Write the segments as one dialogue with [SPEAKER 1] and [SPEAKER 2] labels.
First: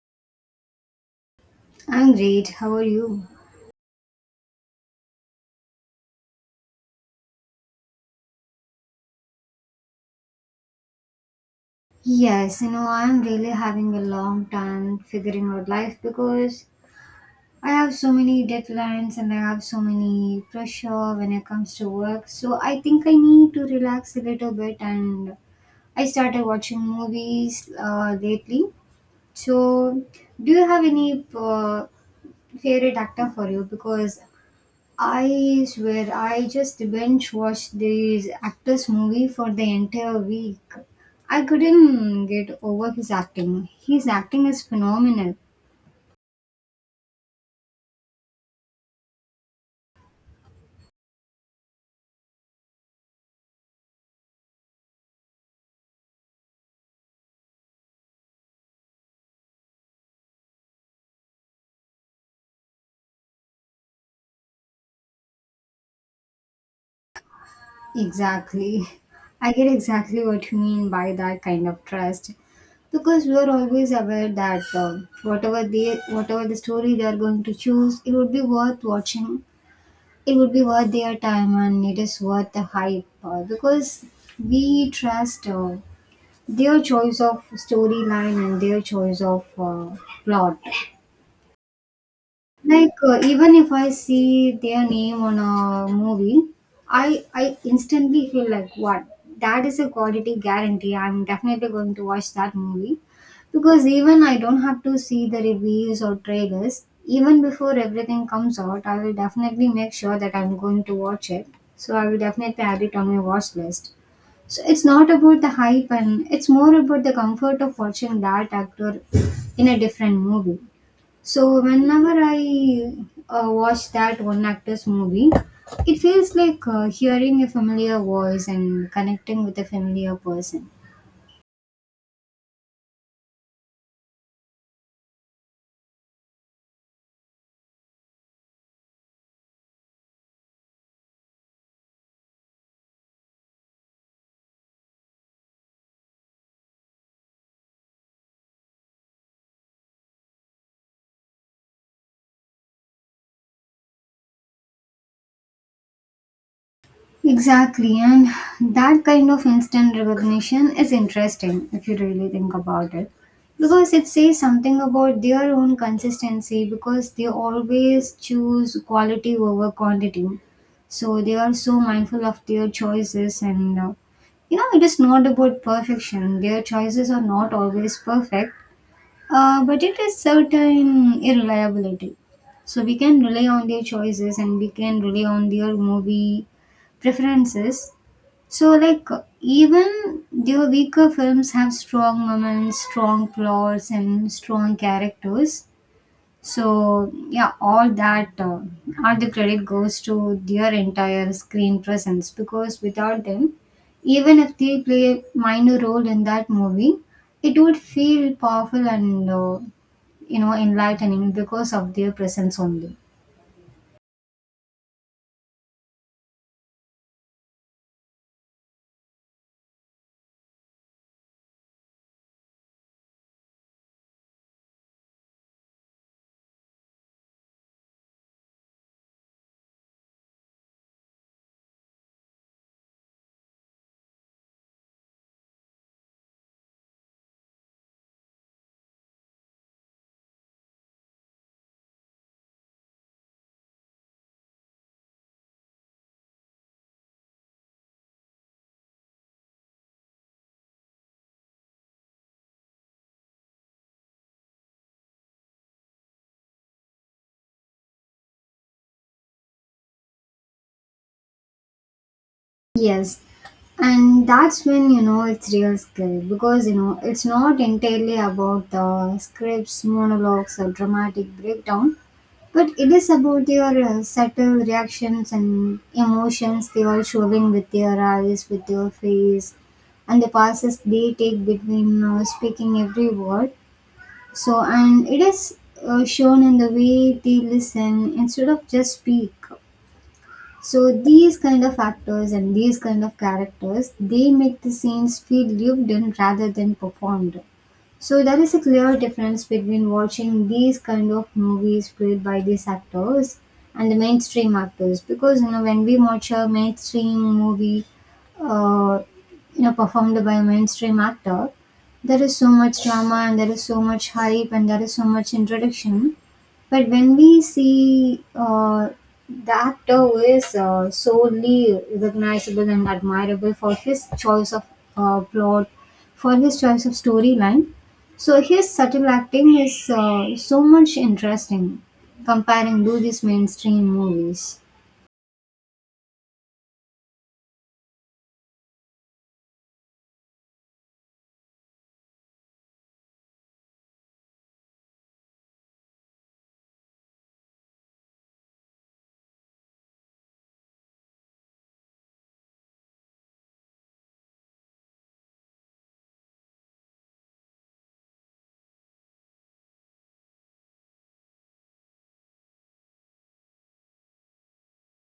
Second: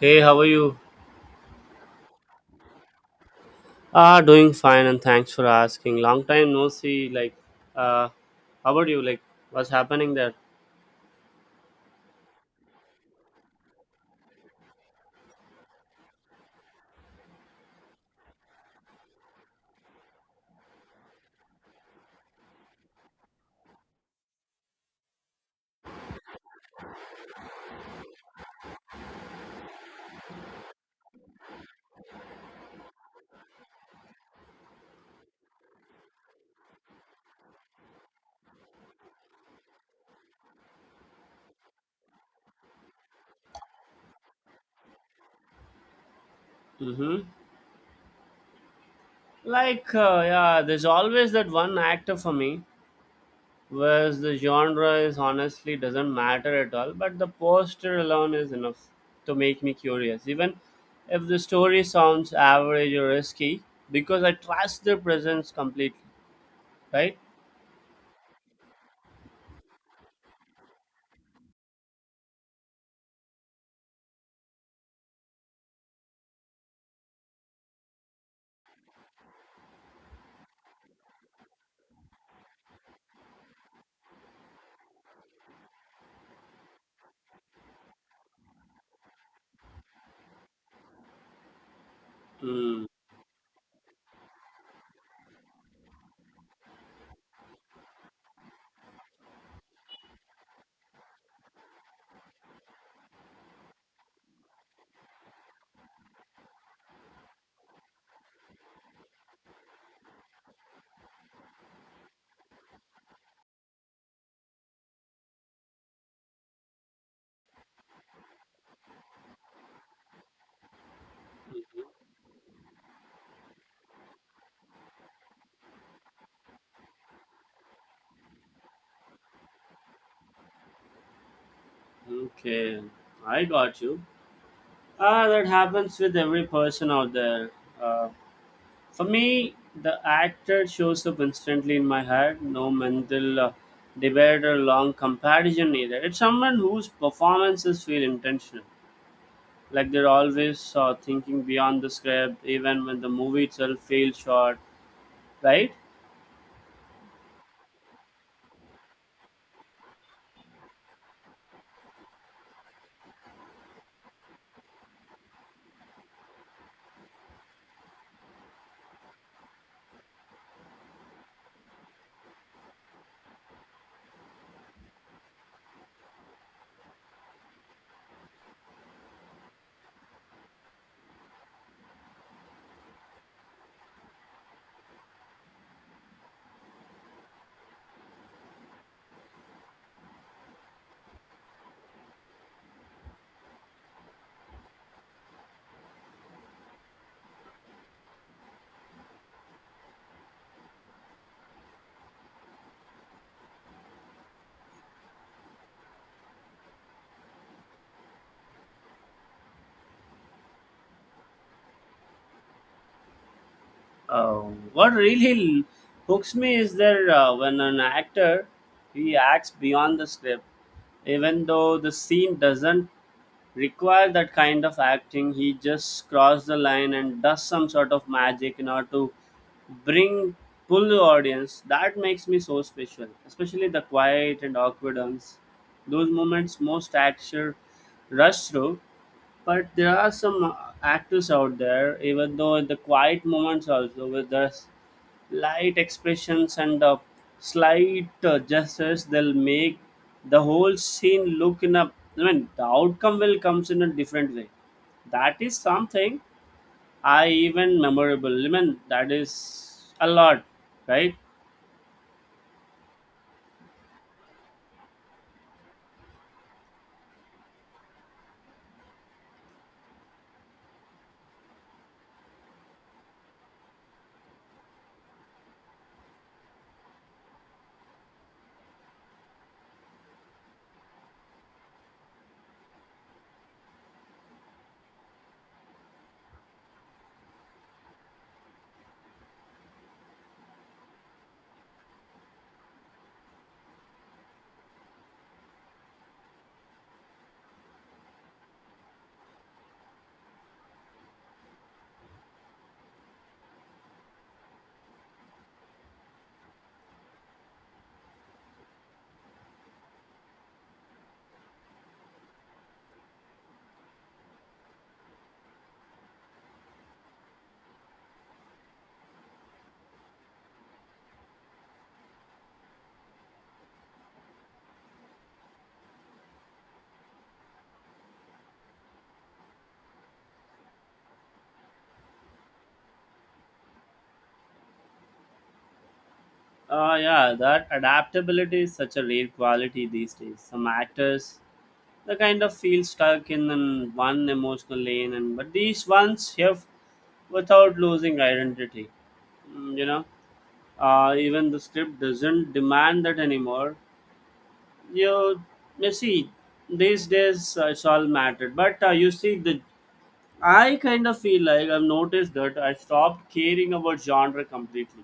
[SPEAKER 1] Hey, how are you?
[SPEAKER 2] I'm great. How are you?
[SPEAKER 1] Ah, doing fine, and thanks for asking. Long time no see. Uh, how about you? Like, what's happening there?
[SPEAKER 2] Yes, I'm really having a long time figuring out life because I have so many deadlines and I have so many pressure when it comes to work. So I think I need to relax a little bit and I started watching movies lately. So do you have any favorite actor for you? Because I swear, I just binge watched this actor's movie for the entire week. I couldn't get over his acting. His acting is phenomenal.
[SPEAKER 1] Mm-hmm. Yeah, there's always that one actor for me, whereas the genre is honestly doesn't matter at all. But the poster alone is enough to make me curious, even if the story sounds average or risky, because I trust their presence completely. Right?
[SPEAKER 2] Exactly. I get exactly what you mean by that kind of trust. Because we are always aware that whatever the story they are going to choose, it would be worth watching. It would be worth their time, and it is worth the hype. Because we trust. Their choice of storyline and their choice of plot.
[SPEAKER 1] Mm,
[SPEAKER 2] Like even if I see their name on a movie, I instantly feel like what that is a quality guarantee. I'm definitely going to watch that movie because even I don't have to see the reviews or trailers. Even before everything comes out, I will definitely make sure that I'm going to watch it. So I will definitely add it on my watch list. So it's not about the hype and it's more about the comfort of watching that actor in a different movie. So whenever I watch that one actor's movie, it feels like hearing a familiar voice and connecting with a familiar person.
[SPEAKER 1] okay, I got you. Ah, that happens with every person out there. Uh, for me, the actor shows up instantly in my head. No mental debate or long comparison either. It's someone whose performances feel intentional. Like they're always thinking beyond the script, even when the movie itself feels short, right?
[SPEAKER 2] Exactly, and that kind of instant recognition is interesting if you really think about it. Because it says something about their own consistency because they always choose quality over quantity. So they are so mindful of their choices and it is not about perfection. Their choices are not always perfect, but it is certain irreliability. So we can rely on their choices and we can rely on their movie preferences. So like even their weaker films have strong moments, strong plots and strong characters. So yeah, all that, all the credit goes to their entire screen presence because without them, even if they play a minor role in that movie, it would feel powerful and enlightening because of their presence only.
[SPEAKER 1] Uh, what really hooks me is that when an actor he acts beyond the script, even though the scene doesn't require that kind of acting. He just crossed the line and does some sort of magic in order to bring pull the audience. That makes me so special, especially the quiet and awkward ones. Those moments most actor rush through, but there are some actors out there, even though in the quiet moments also with the light expressions and the slight gestures, they'll make the whole scene look in a. I mean, the outcome will comes in a different way. That is something I even memorable. I mean, that is a lot, right?
[SPEAKER 2] Yes, and that's when you know it's real skill because you know it's not entirely about the scripts monologues or dramatic breakdown but it is about your subtle reactions and emotions they are showing with your eyes with your face and the passes they take between speaking every word so and it is shown in the way they listen instead of just speak so these kind of actors and these kind of characters, they make the scenes feel lived in rather than performed. So there is a clear difference between watching these kind of movies played by these actors and the mainstream actors because you know when we watch a mainstream movie uh, performed by a mainstream actor, there is so much drama and there is so much hype and there is so much introduction but when we see the actor who is solely recognizable and admirable for his choice of plot, for his choice of storyline, so his subtle acting is so much interesting comparing to these mainstream movies.
[SPEAKER 1] Yeah, that adaptability is such a rare quality these days. Some actors they kind of feel stuck in one emotional lane and but these ones have, without losing identity. Mm, you know, even the script doesn't demand that anymore. you you see these days it's all mattered but you see the I kind of feel like I've noticed that I stopped caring about genre completely,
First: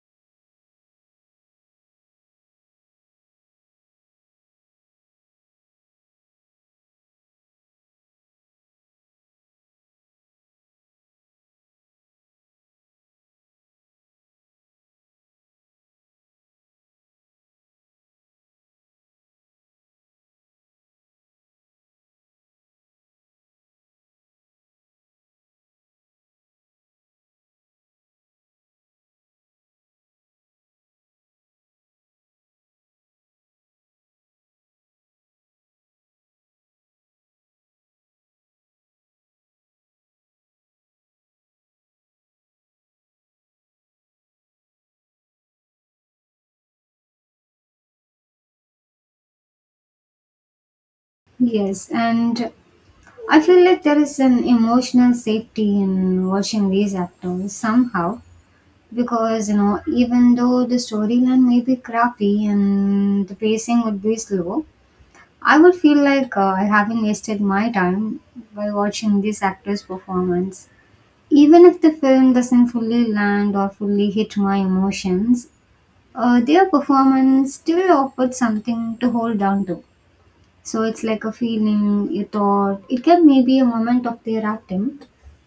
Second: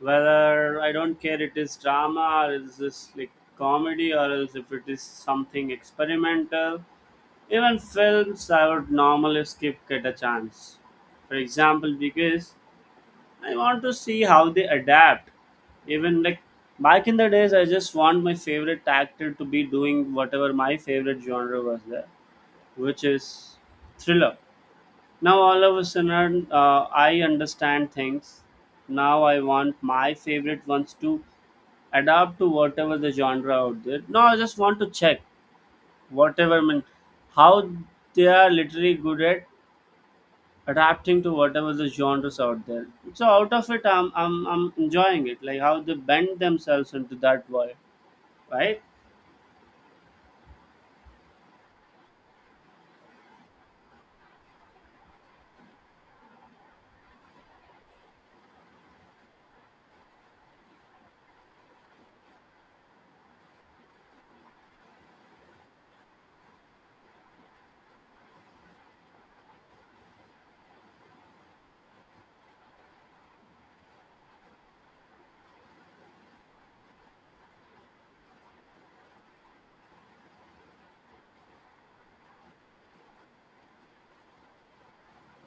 [SPEAKER 1] whether I don't care it is drama or is this like comedy or else if it is something experimental. Even films I would normally skip get a chance. For example, because I want to see how they adapt. Even like back in the days, I just want my favorite actor to be doing whatever my favorite genre was there, which is thriller. Now all of a sudden, I understand things. Now I want my favorite ones to adapt to whatever the genre out there. No, I just want to check whatever I mean how they are literally good at adapting to whatever the genres out there. So out of it, I'm enjoying it. Like how they bend themselves into that world, right?
[SPEAKER 2] Yes, and I feel like there is an emotional safety in watching these actors somehow because even though the storyline may be crappy and the pacing would be slow I would feel like I haven't wasted my time by watching this actor's performance even if the film doesn't fully land or fully hit my emotions their performance still offered something to hold on to so it's like a feeling a thought it can maybe a moment of their acting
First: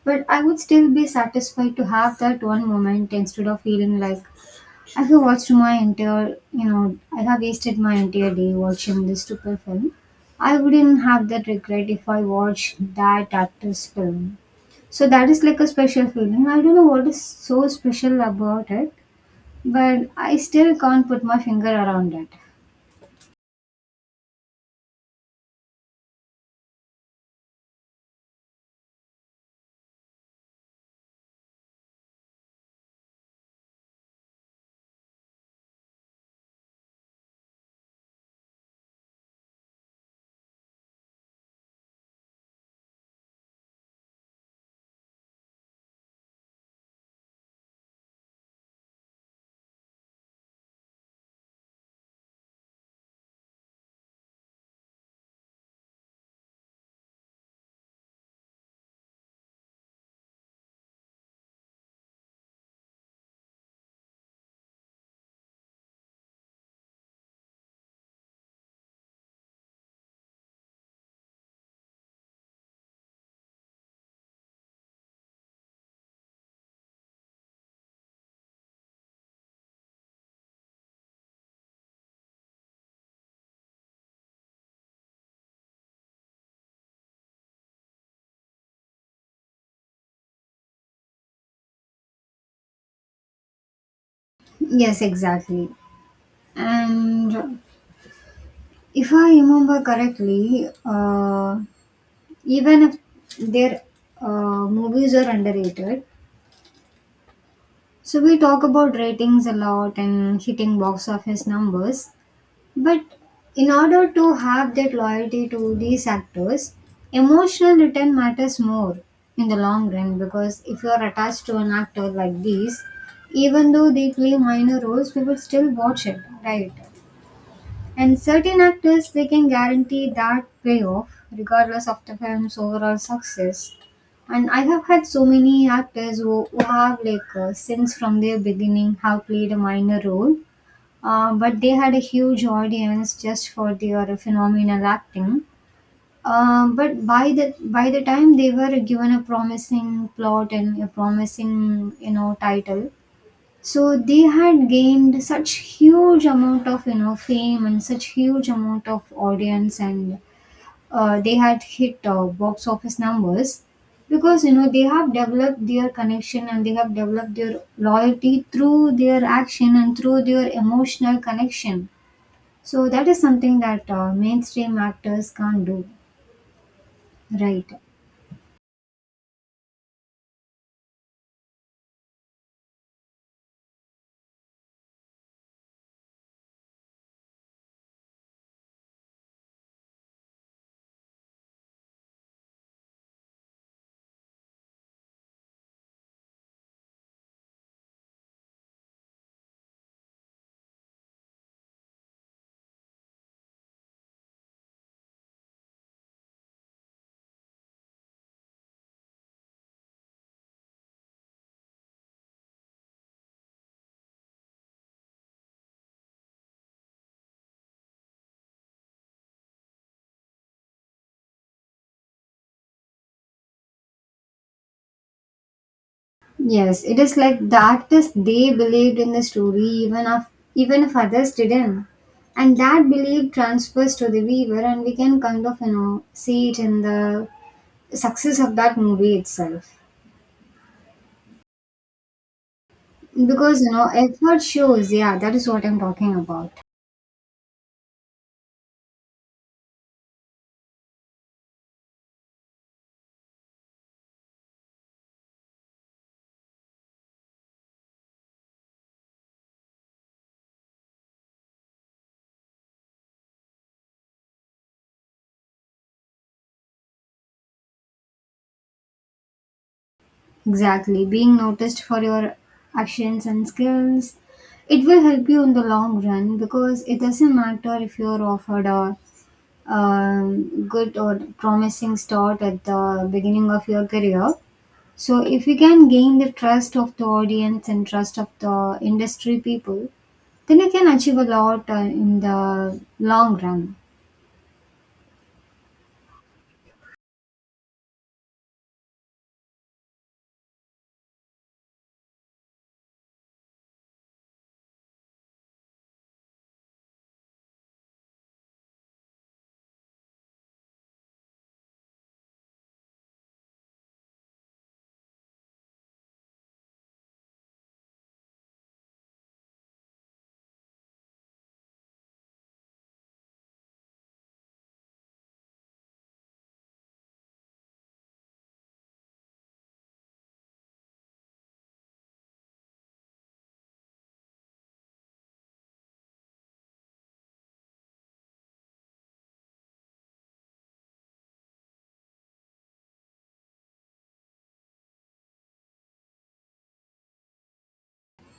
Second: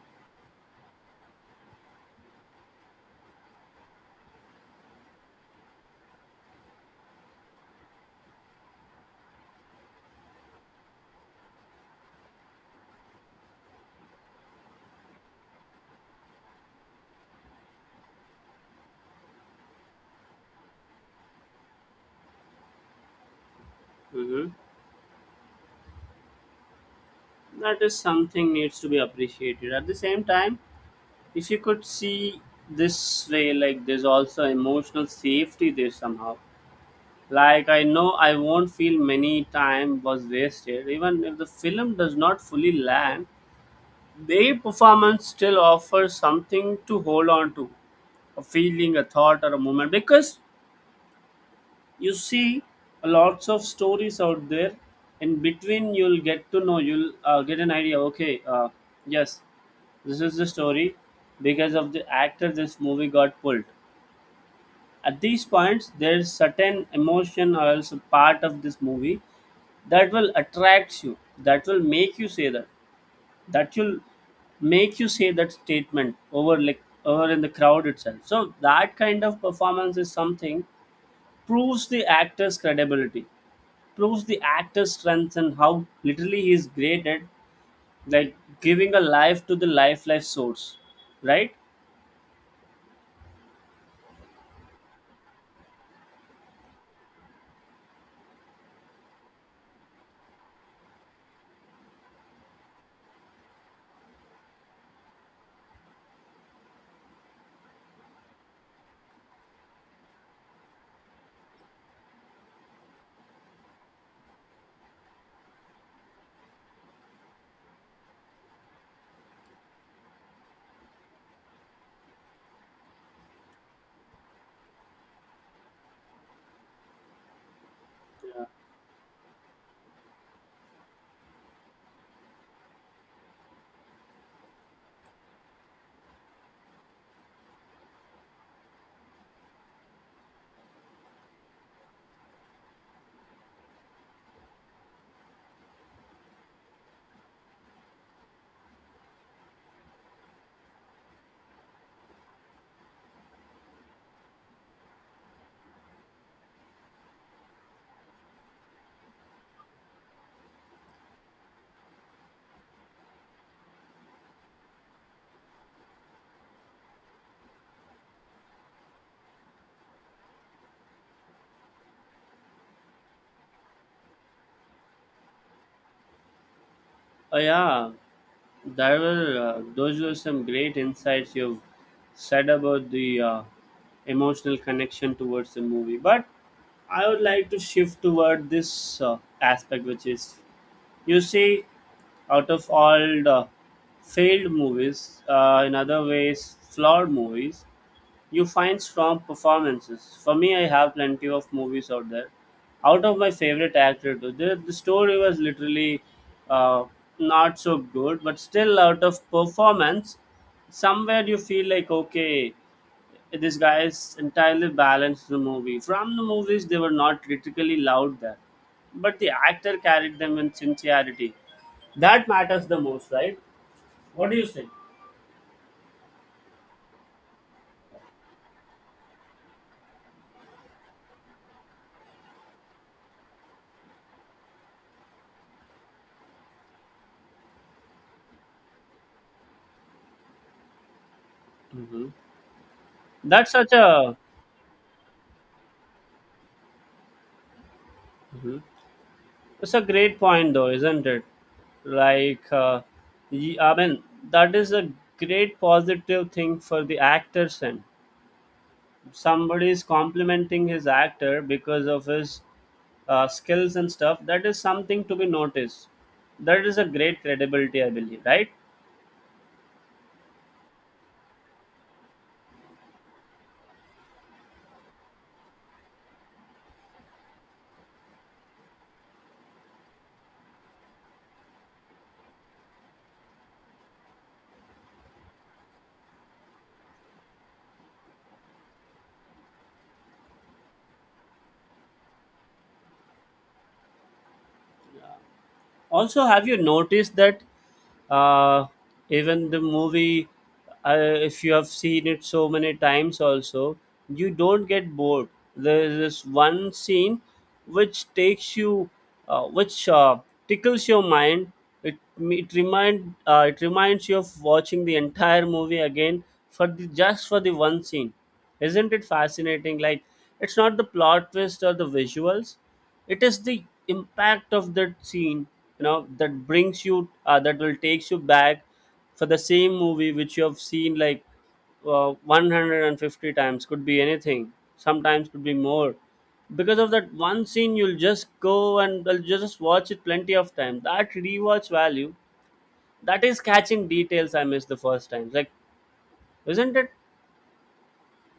[SPEAKER 2] but I would still be satisfied to have that one moment instead of feeling like I have watched my entire, I have wasted my entire day watching this stupid film. I wouldn't have that regret if I watched that actor's film. So that is like a special feeling. I don't know what is so special about it, but I still can't put my finger around it.
[SPEAKER 1] Hmm. That is something needs to be appreciated. At the same time, if you could see this way, like there's also emotional safety there somehow. Like I know I won't feel many time was wasted even if the film does not fully land, their performance still offers something to hold on to, a feeling, a thought, or a moment, because you see lots of stories out there. In between you'll get to know, you'll get an idea, okay, yes, this is the story. Because of the actor this movie got pulled, at these points there's certain emotion or else a part of this movie that will attract you, that will make you say that, that will statement over like over in the crowd itself. So that kind of performance is something, proves the actor's credibility, proves the actor's strength and how literally he is great at like giving a life to the life source, right?
[SPEAKER 2] Yes, exactly. And if I remember correctly, even if their movies are underrated, so we talk about ratings a lot and hitting box office numbers, but in order to have that loyalty to these actors, emotional return matters more in the long run because if you are attached to an actor like these, even though they play minor roles, we will still watch it, right? And certain actors, they can guarantee that payoff regardless of the film's overall success. And I have had so many actors who have like, since from their beginning, have played a minor role, but they had a huge audience just for their phenomenal acting. But by the time they were given a promising plot and a promising title, so they had gained such huge amount of fame and such huge amount of audience and they had hit box office numbers because they have developed their connection and they have developed their loyalty through their action and through their emotional connection so that is something that mainstream actors can't do
[SPEAKER 1] Oh
[SPEAKER 2] right.
[SPEAKER 1] yeah, there were those were some great insights you've said about the emotional connection towards the movie, but I would like to shift toward this aspect which is, you see, out of all the failed movies, in other ways flawed movies. You find strong performances. For me, I have plenty of movies out there. Out of my favorite actor, too. The story was literally uh, not so good, but still, out of performance, somewhere you feel like, okay, this guy is entirely balanced the movie. From the movies, they were not critically loud there, but the actor carried them in sincerity. That matters the most, right? What do you say?
[SPEAKER 2] Yes, it is like the artists they believed in the story even if even if others didn't. And that belief transfers to the viewer and we can kind of, see it in the success of that movie itself.
[SPEAKER 1] Hmm. That's
[SPEAKER 2] Because,
[SPEAKER 1] such a
[SPEAKER 2] effort shows, yeah, that is what I'm talking about.
[SPEAKER 1] Mhm. It's a great point, though, isn't it? Like, uh, I mean, that is a great positive thing for the actors, and somebody is complimenting his actor because of his skills and stuff. That is something to be noticed. That is a great credibility, I believe, right?
[SPEAKER 2] Exactly. Being noticed for your actions and skills, it will help you in the long run because it doesn't matter if you're offered a good or promising start at the beginning of your career. So, if you can gain the trust of the audience and trust of the industry people, then you can achieve a lot in the long run.
[SPEAKER 1] Also, have you noticed that uh, even the movie, uh, if you have seen it so many times, also you don't get bored. There is this one scene which takes you, which tickles your mind. It reminds you of watching the entire movie again for the just for the one scene. Isn't it fascinating? Like, it's not the plot twist or the visuals, it is the impact of that scene, you know, that brings you that will takes you back for the same movie which you have seen like 150 times, could be anything, sometimes could be more, because of that one scene you'll just go and you'll just watch it plenty of time. That rewatch value, that is catching details I missed the first time, like, isn't it?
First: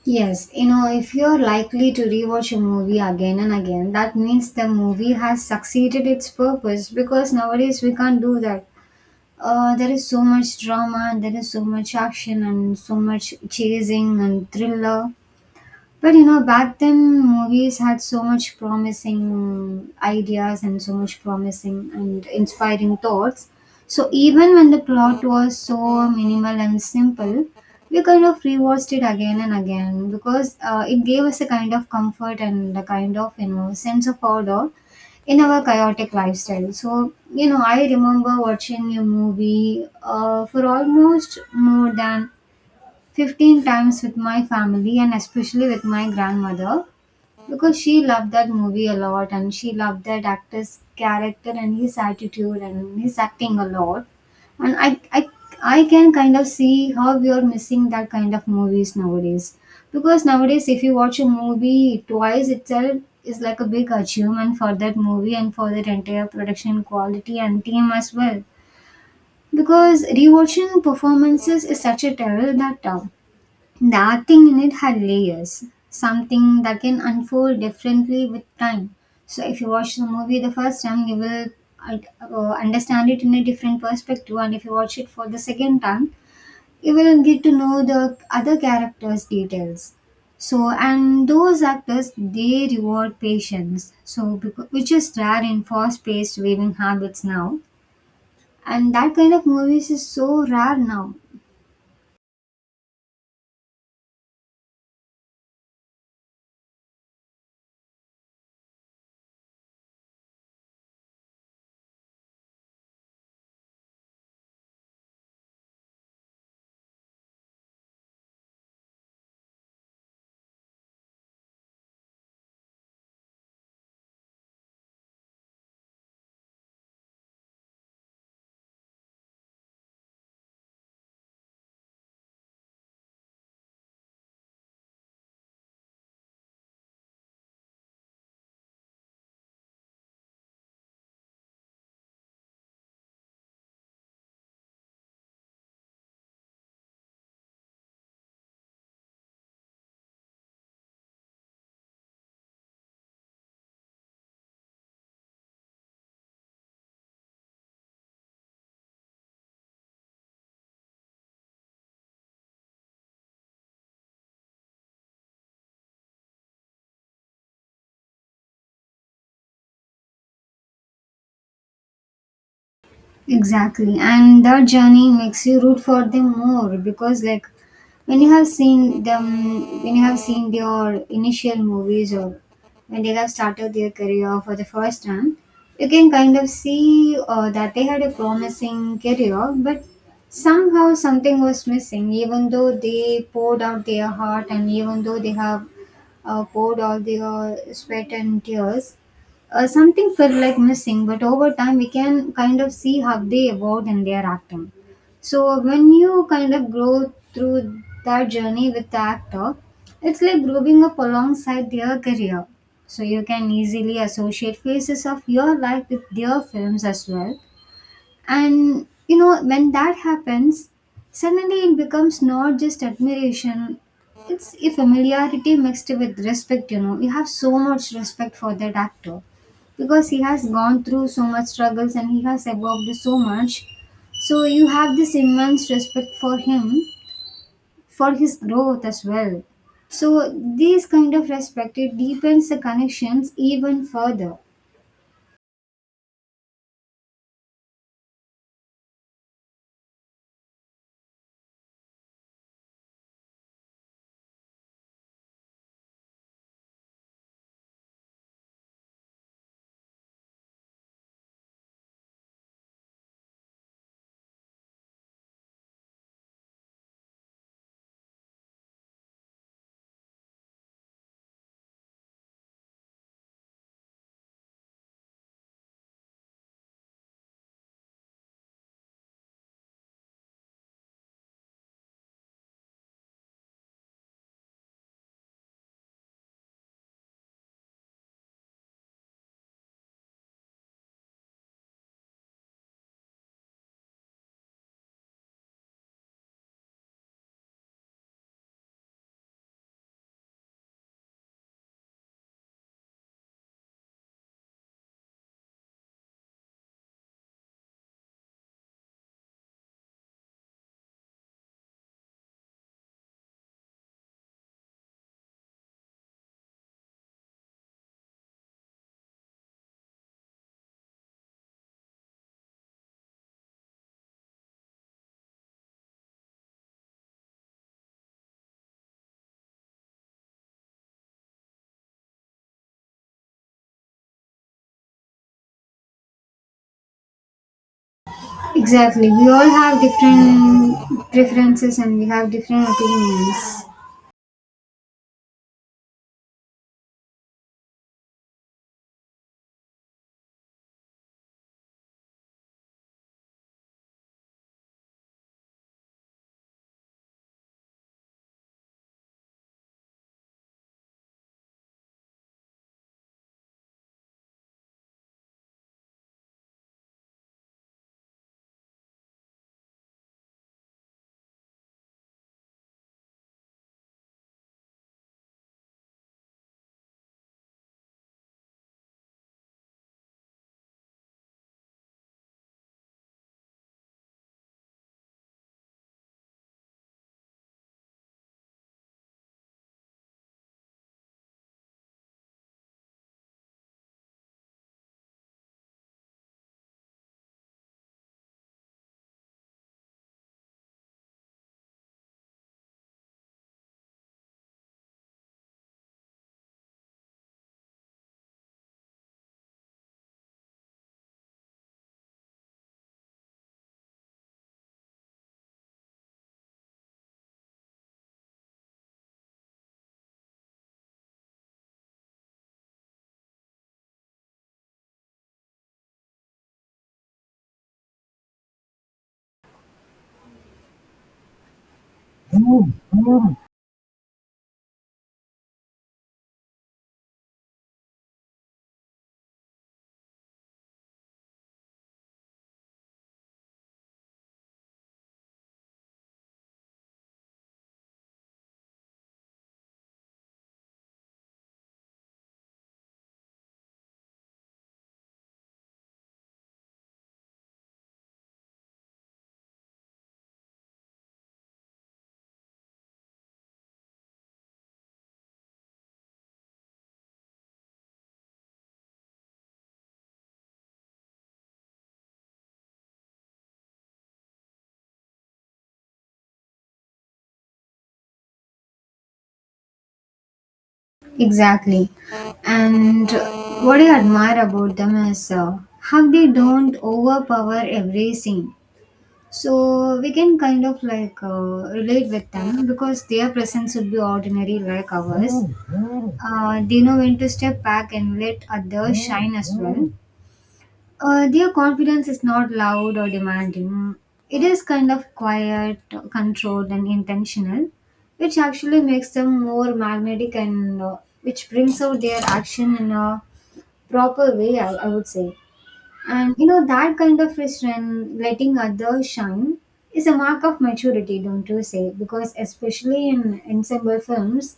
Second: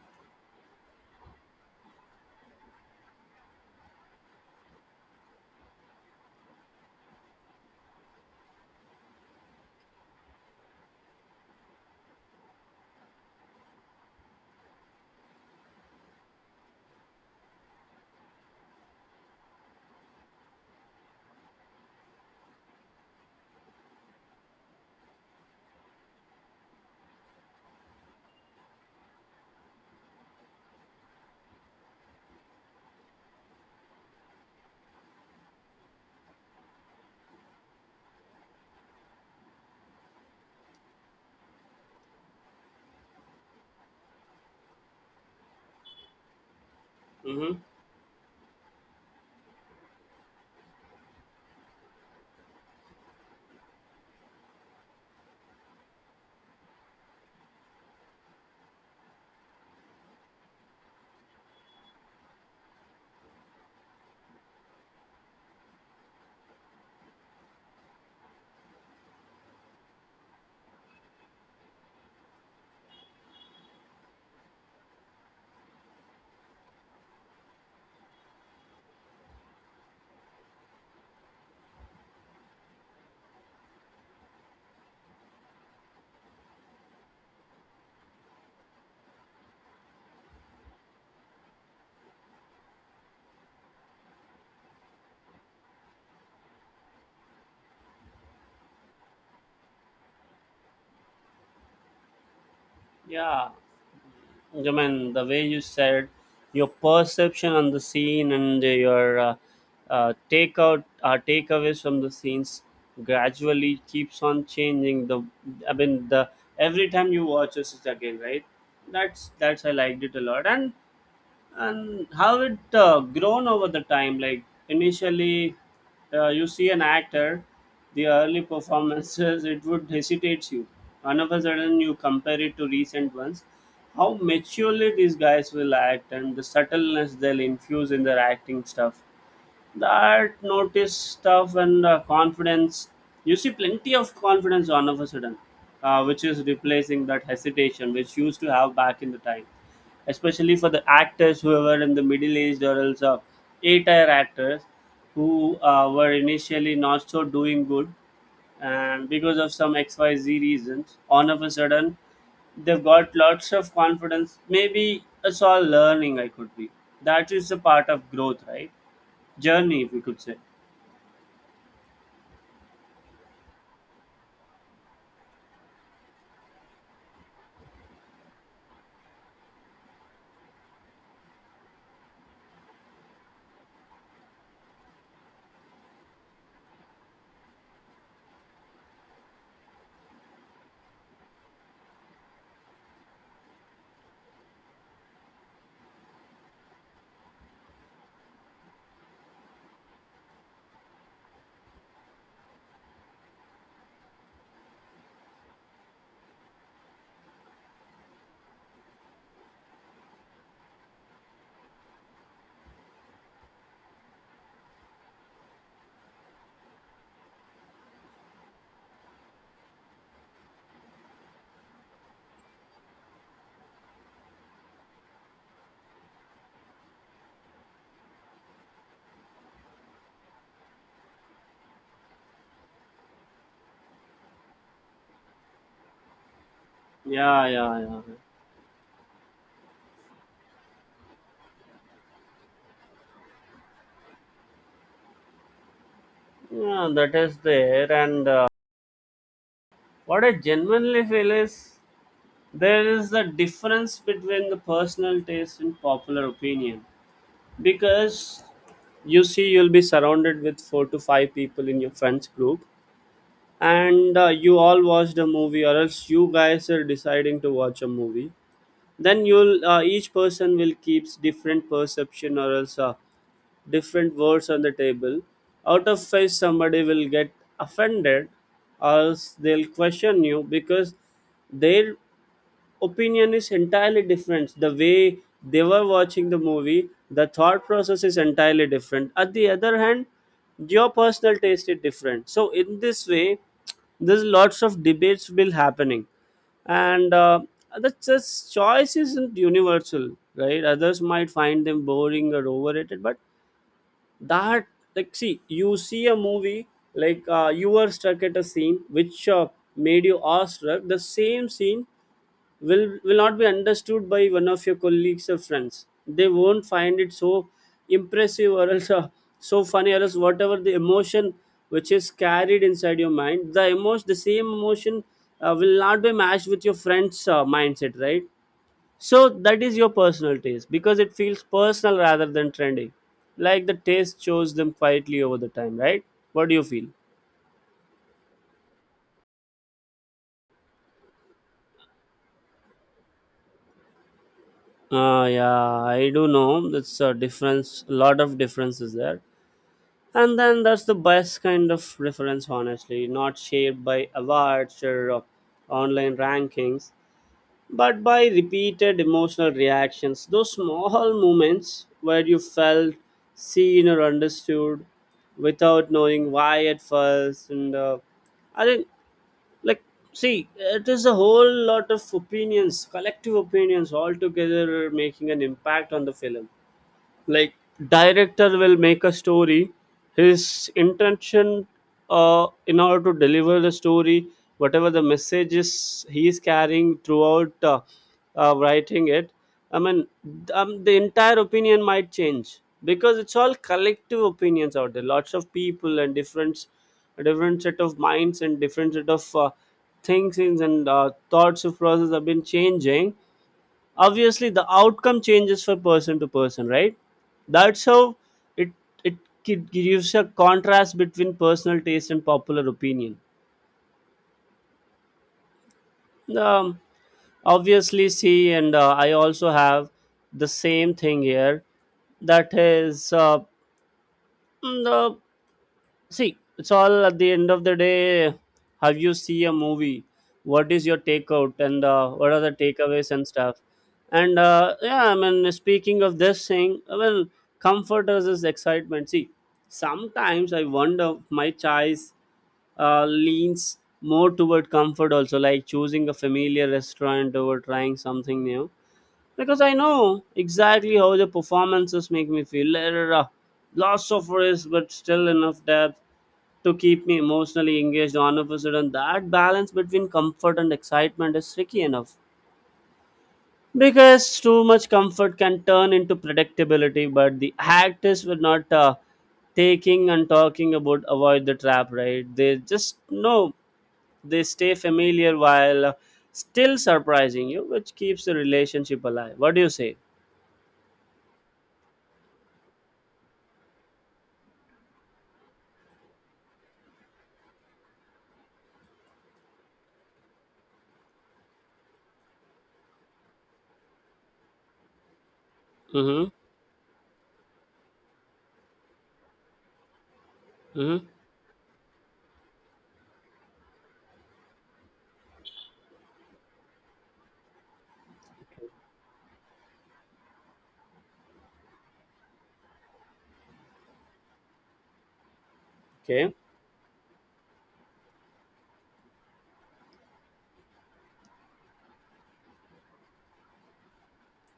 [SPEAKER 2] Yes, if you're likely to rewatch a movie again and again, that means the movie has succeeded its purpose because nowadays we can't do that. There is so much drama and there is so much action and so much chasing and thriller. But back then movies had so much promising ideas and so much promising and inspiring thoughts. So even when the plot was so minimal and simple, we kind of rewatched it again and again because it gave us a kind of comfort and a kind of sense of order in our chaotic lifestyle. So, I remember watching a movie for almost more than 15 times with my family and especially with my grandmother
[SPEAKER 1] Mm-hmm.
[SPEAKER 2] because she loved that movie a lot and she loved that actor's character and his attitude and his acting a lot and I can kind of see how we are missing that kind of movies nowadays. Because nowadays, if you watch a movie twice itself is like a big achievement for that movie and for that entire production quality and team as well. Because rewatching performances is such a terror that the acting in it had layers, something that can unfold differently with time. So, if you watch the movie the first time, you will understand it in a different perspective, and if you watch it for the second time, you will get to know the other characters' details. So, and those actors they reward patience, so which is rare in fast paced viewing habits now, and that kind of movies is so rare now.
[SPEAKER 1] Yeah, I mean, the way you said your perception on the scene and your takeout, takeaways from the scenes gradually keeps on changing. The I mean, the Every time you watch this again, right? That's I liked it a lot, and how it grown over the time. Like initially you see an actor, the early performances it would hesitate you, and of a sudden you compare it to recent ones, how maturely these guys will act and the subtleness they'll infuse in their acting stuff. That notice stuff and confidence. You see plenty of confidence all of a sudden, which is replacing that hesitation which used to have back in the time. Especially for the actors who were in the middle aged or else A-tier actors who were initially not so doing good, and because of some XYZ reasons, all of a sudden they've got lots of confidence. Maybe it's all learning I could be. That is a part of growth, right? Journey, if you could say.
[SPEAKER 2] Exactly. And that journey makes you root for them more because like when you have seen their initial movies or when they have started their career for the first time, you can kind of see that they had a promising career, but somehow something was missing, even though they poured out their heart and even though they have poured all their sweat and tears something felt like missing, but over time we can kind of see how they evolved in their acting. So when you kind of grow through that journey with the actor, it's like growing up alongside their career. So you can easily associate phases of your life with their films as well and when that happens, suddenly it becomes not just admiration, it's a familiarity mixed with respect. You know, we have so much respect for that actor because he has gone through so much struggles and he has evolved so much. So, you have this immense respect for him,
[SPEAKER 1] Yeah, yeah, yeah.
[SPEAKER 2] for his growth as well. So, this kind of respect it deepens the connections even further.
[SPEAKER 1] Yeah, that is there. And what I genuinely feel is there is a difference between the personal taste and popular opinion, because you see, you'll be surrounded with four to five people in your friends group, and you all watched a movie, or else you guys are deciding to watch a movie. Then you'll each person will keeps different perception, or else different words on the table. Out of five, somebody will get offended or else they'll question you, because their opinion is entirely different. The way they were watching the movie, the thought process is entirely different. At the other hand, your personal taste is different. So, in this way, there's lots of debates will happening, and the just choice isn't universal, right? Others might find them boring or overrated, but that, like, see, you see a movie like you were stuck at a scene which made you awestruck. The same scene will not be understood by one of your colleagues or friends. They won't find it so impressive or else so funny or else whatever the emotion which is carried inside your mind, the emotion, the same emotion will not be matched with your friend's mindset, right? So that is your personal taste, because it feels personal rather than trendy. Like the taste chose them quietly over the time, right? What do you feel?
[SPEAKER 2] Exactly. We all have different preferences and we have different opinions.
[SPEAKER 1] Yeah, I do know. That's a difference, a lot of differences there. And then that's the best kind of reference, honestly, not shaped by awards or online rankings, but by repeated emotional reactions, those small moments where you felt seen or understood without knowing why at first. And I think, like, see, it is a whole lot of opinions, collective opinions, all together making an impact on the film. Like director will make a story, his intention in order to deliver the story, whatever the message is he is carrying throughout writing it, I mean, the entire opinion might change, because it's all collective opinions out there, lots of people and different different set of minds and different set of things and thoughts of process have been changing. Obviously the outcome changes for person to person, right? That's how it it gives a contrast between personal taste and popular opinion. um, Obviously, see, and I also have the same thing here. That is mm, the See, it's all at the end of the day. Have you see a movie? What is your takeout and what are the takeaways and stuff? And yeah, I mean, speaking of this thing, well, comfort us is excitement. See, sometimes I wonder if my choice leans more toward comfort also, like choosing a familiar restaurant over trying something new. Because I know exactly how the performances make me feel. There are lots of risk, but still enough depth to keep me emotionally engaged. All of a sudden that balance between comfort and excitement is tricky enough, because too much comfort can turn into predictability, but the actors were not taking and talking about avoid the trap, right? They just know they stay familiar while still surprising you, which keeps the relationship alive. What do you say?
[SPEAKER 2] Exactly. And what I admire about them is how they don't overpower every scene. So we can kind of like relate with them because their presence would be ordinary like ours.
[SPEAKER 1] Mm-hmm.
[SPEAKER 2] They know when to step back and let others shine as well.
[SPEAKER 1] Mm-hmm.
[SPEAKER 2] Their confidence is not loud or demanding. It is kind of quiet, controlled, and intentional, which actually makes them more magnetic and which brings out their action in a proper way, I would say.
[SPEAKER 1] Okay.
[SPEAKER 2] And that kind of restraint, letting others shine, is a mark of maturity, don't you say? Because, especially in ensemble films,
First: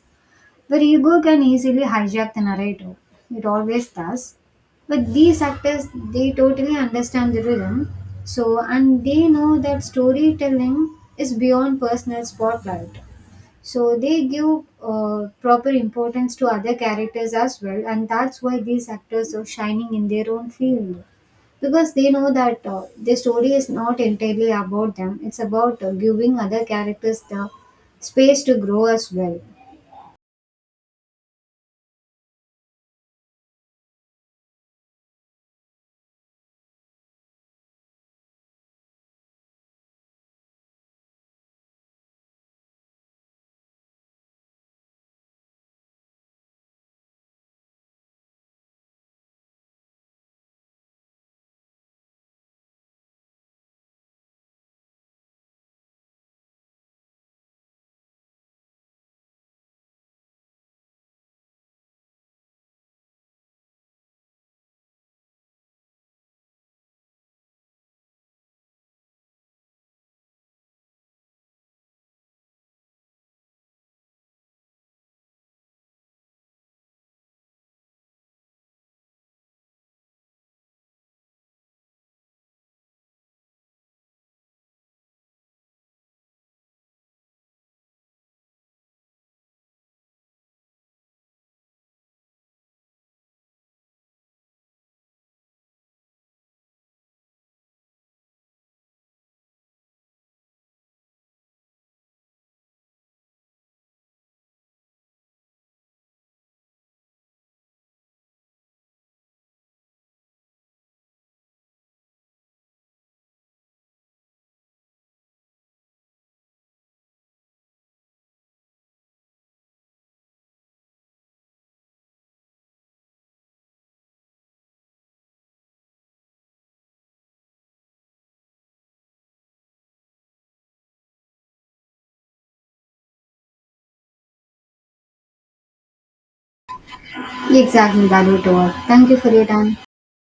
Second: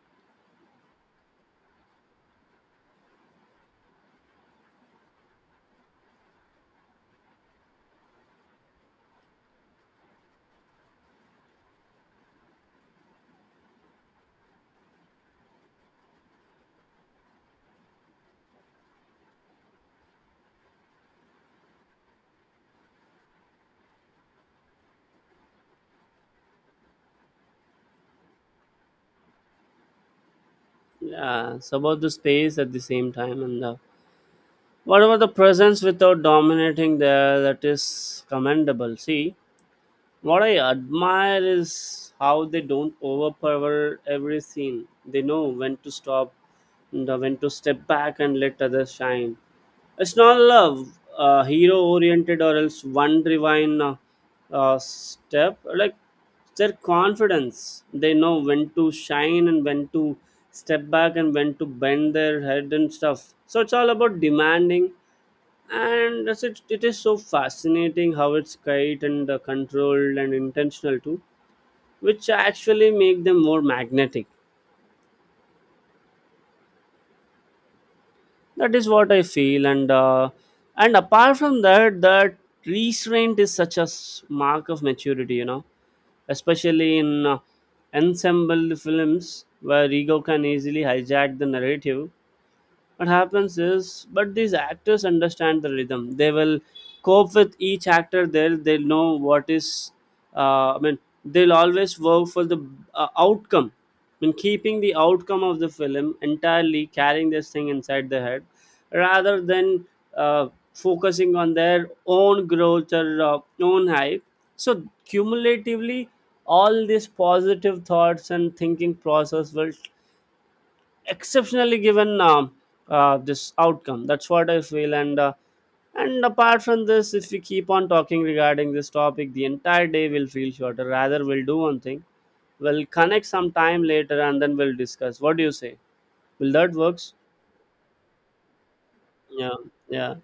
[SPEAKER 2] where ego can easily hijack the narrative. It always does. But these actors, they totally understand the rhythm. So, and they know that storytelling is beyond personal spotlight. So, they give proper importance to other characters as well, and that's why these actors are shining in their own field because they know that the story is not entirely about them it's about giving other characters the space to grow as well.
[SPEAKER 1] Yeah, it's about the space at the same time. And the what about the presence without dominating there? That is commendable. See, what I admire is how they don't overpower every scene. They know when to stop, and when to step back and let others shine. It's not love, hero oriented, or else one divine step. Like their confidence, they know when to shine and when to step back and when to bend their head and stuff. So it's all about demanding, and that's it, it is so fascinating how it's guided and controlled and intentional too, which actually make them more magnetic. That is what I feel. And and apart from that, that restraint is such a mark of maturity, you know, especially in ensemble films where ego can easily hijack the narrative. What happens is but these actors understand the rhythm, they will cope with each actor. They'll know what is I mean they'll always work for the outcome, I mean keeping the outcome of the film entirely carrying this thing inside the head, rather than uh, focusing on their own growth or own hype. So cumulatively all these positive thoughts and thinking process will exceptionally given this outcome. That's what I feel. And and apart from this, if we keep on talking regarding this topic the entire day will feel shorter. Rather we'll do one thing, we'll connect some time later and then we'll discuss. What do you say? Will that works?
[SPEAKER 2] Exactly, that would work. Thank you for your
[SPEAKER 1] Yeah,
[SPEAKER 2] time.
[SPEAKER 1] yeah.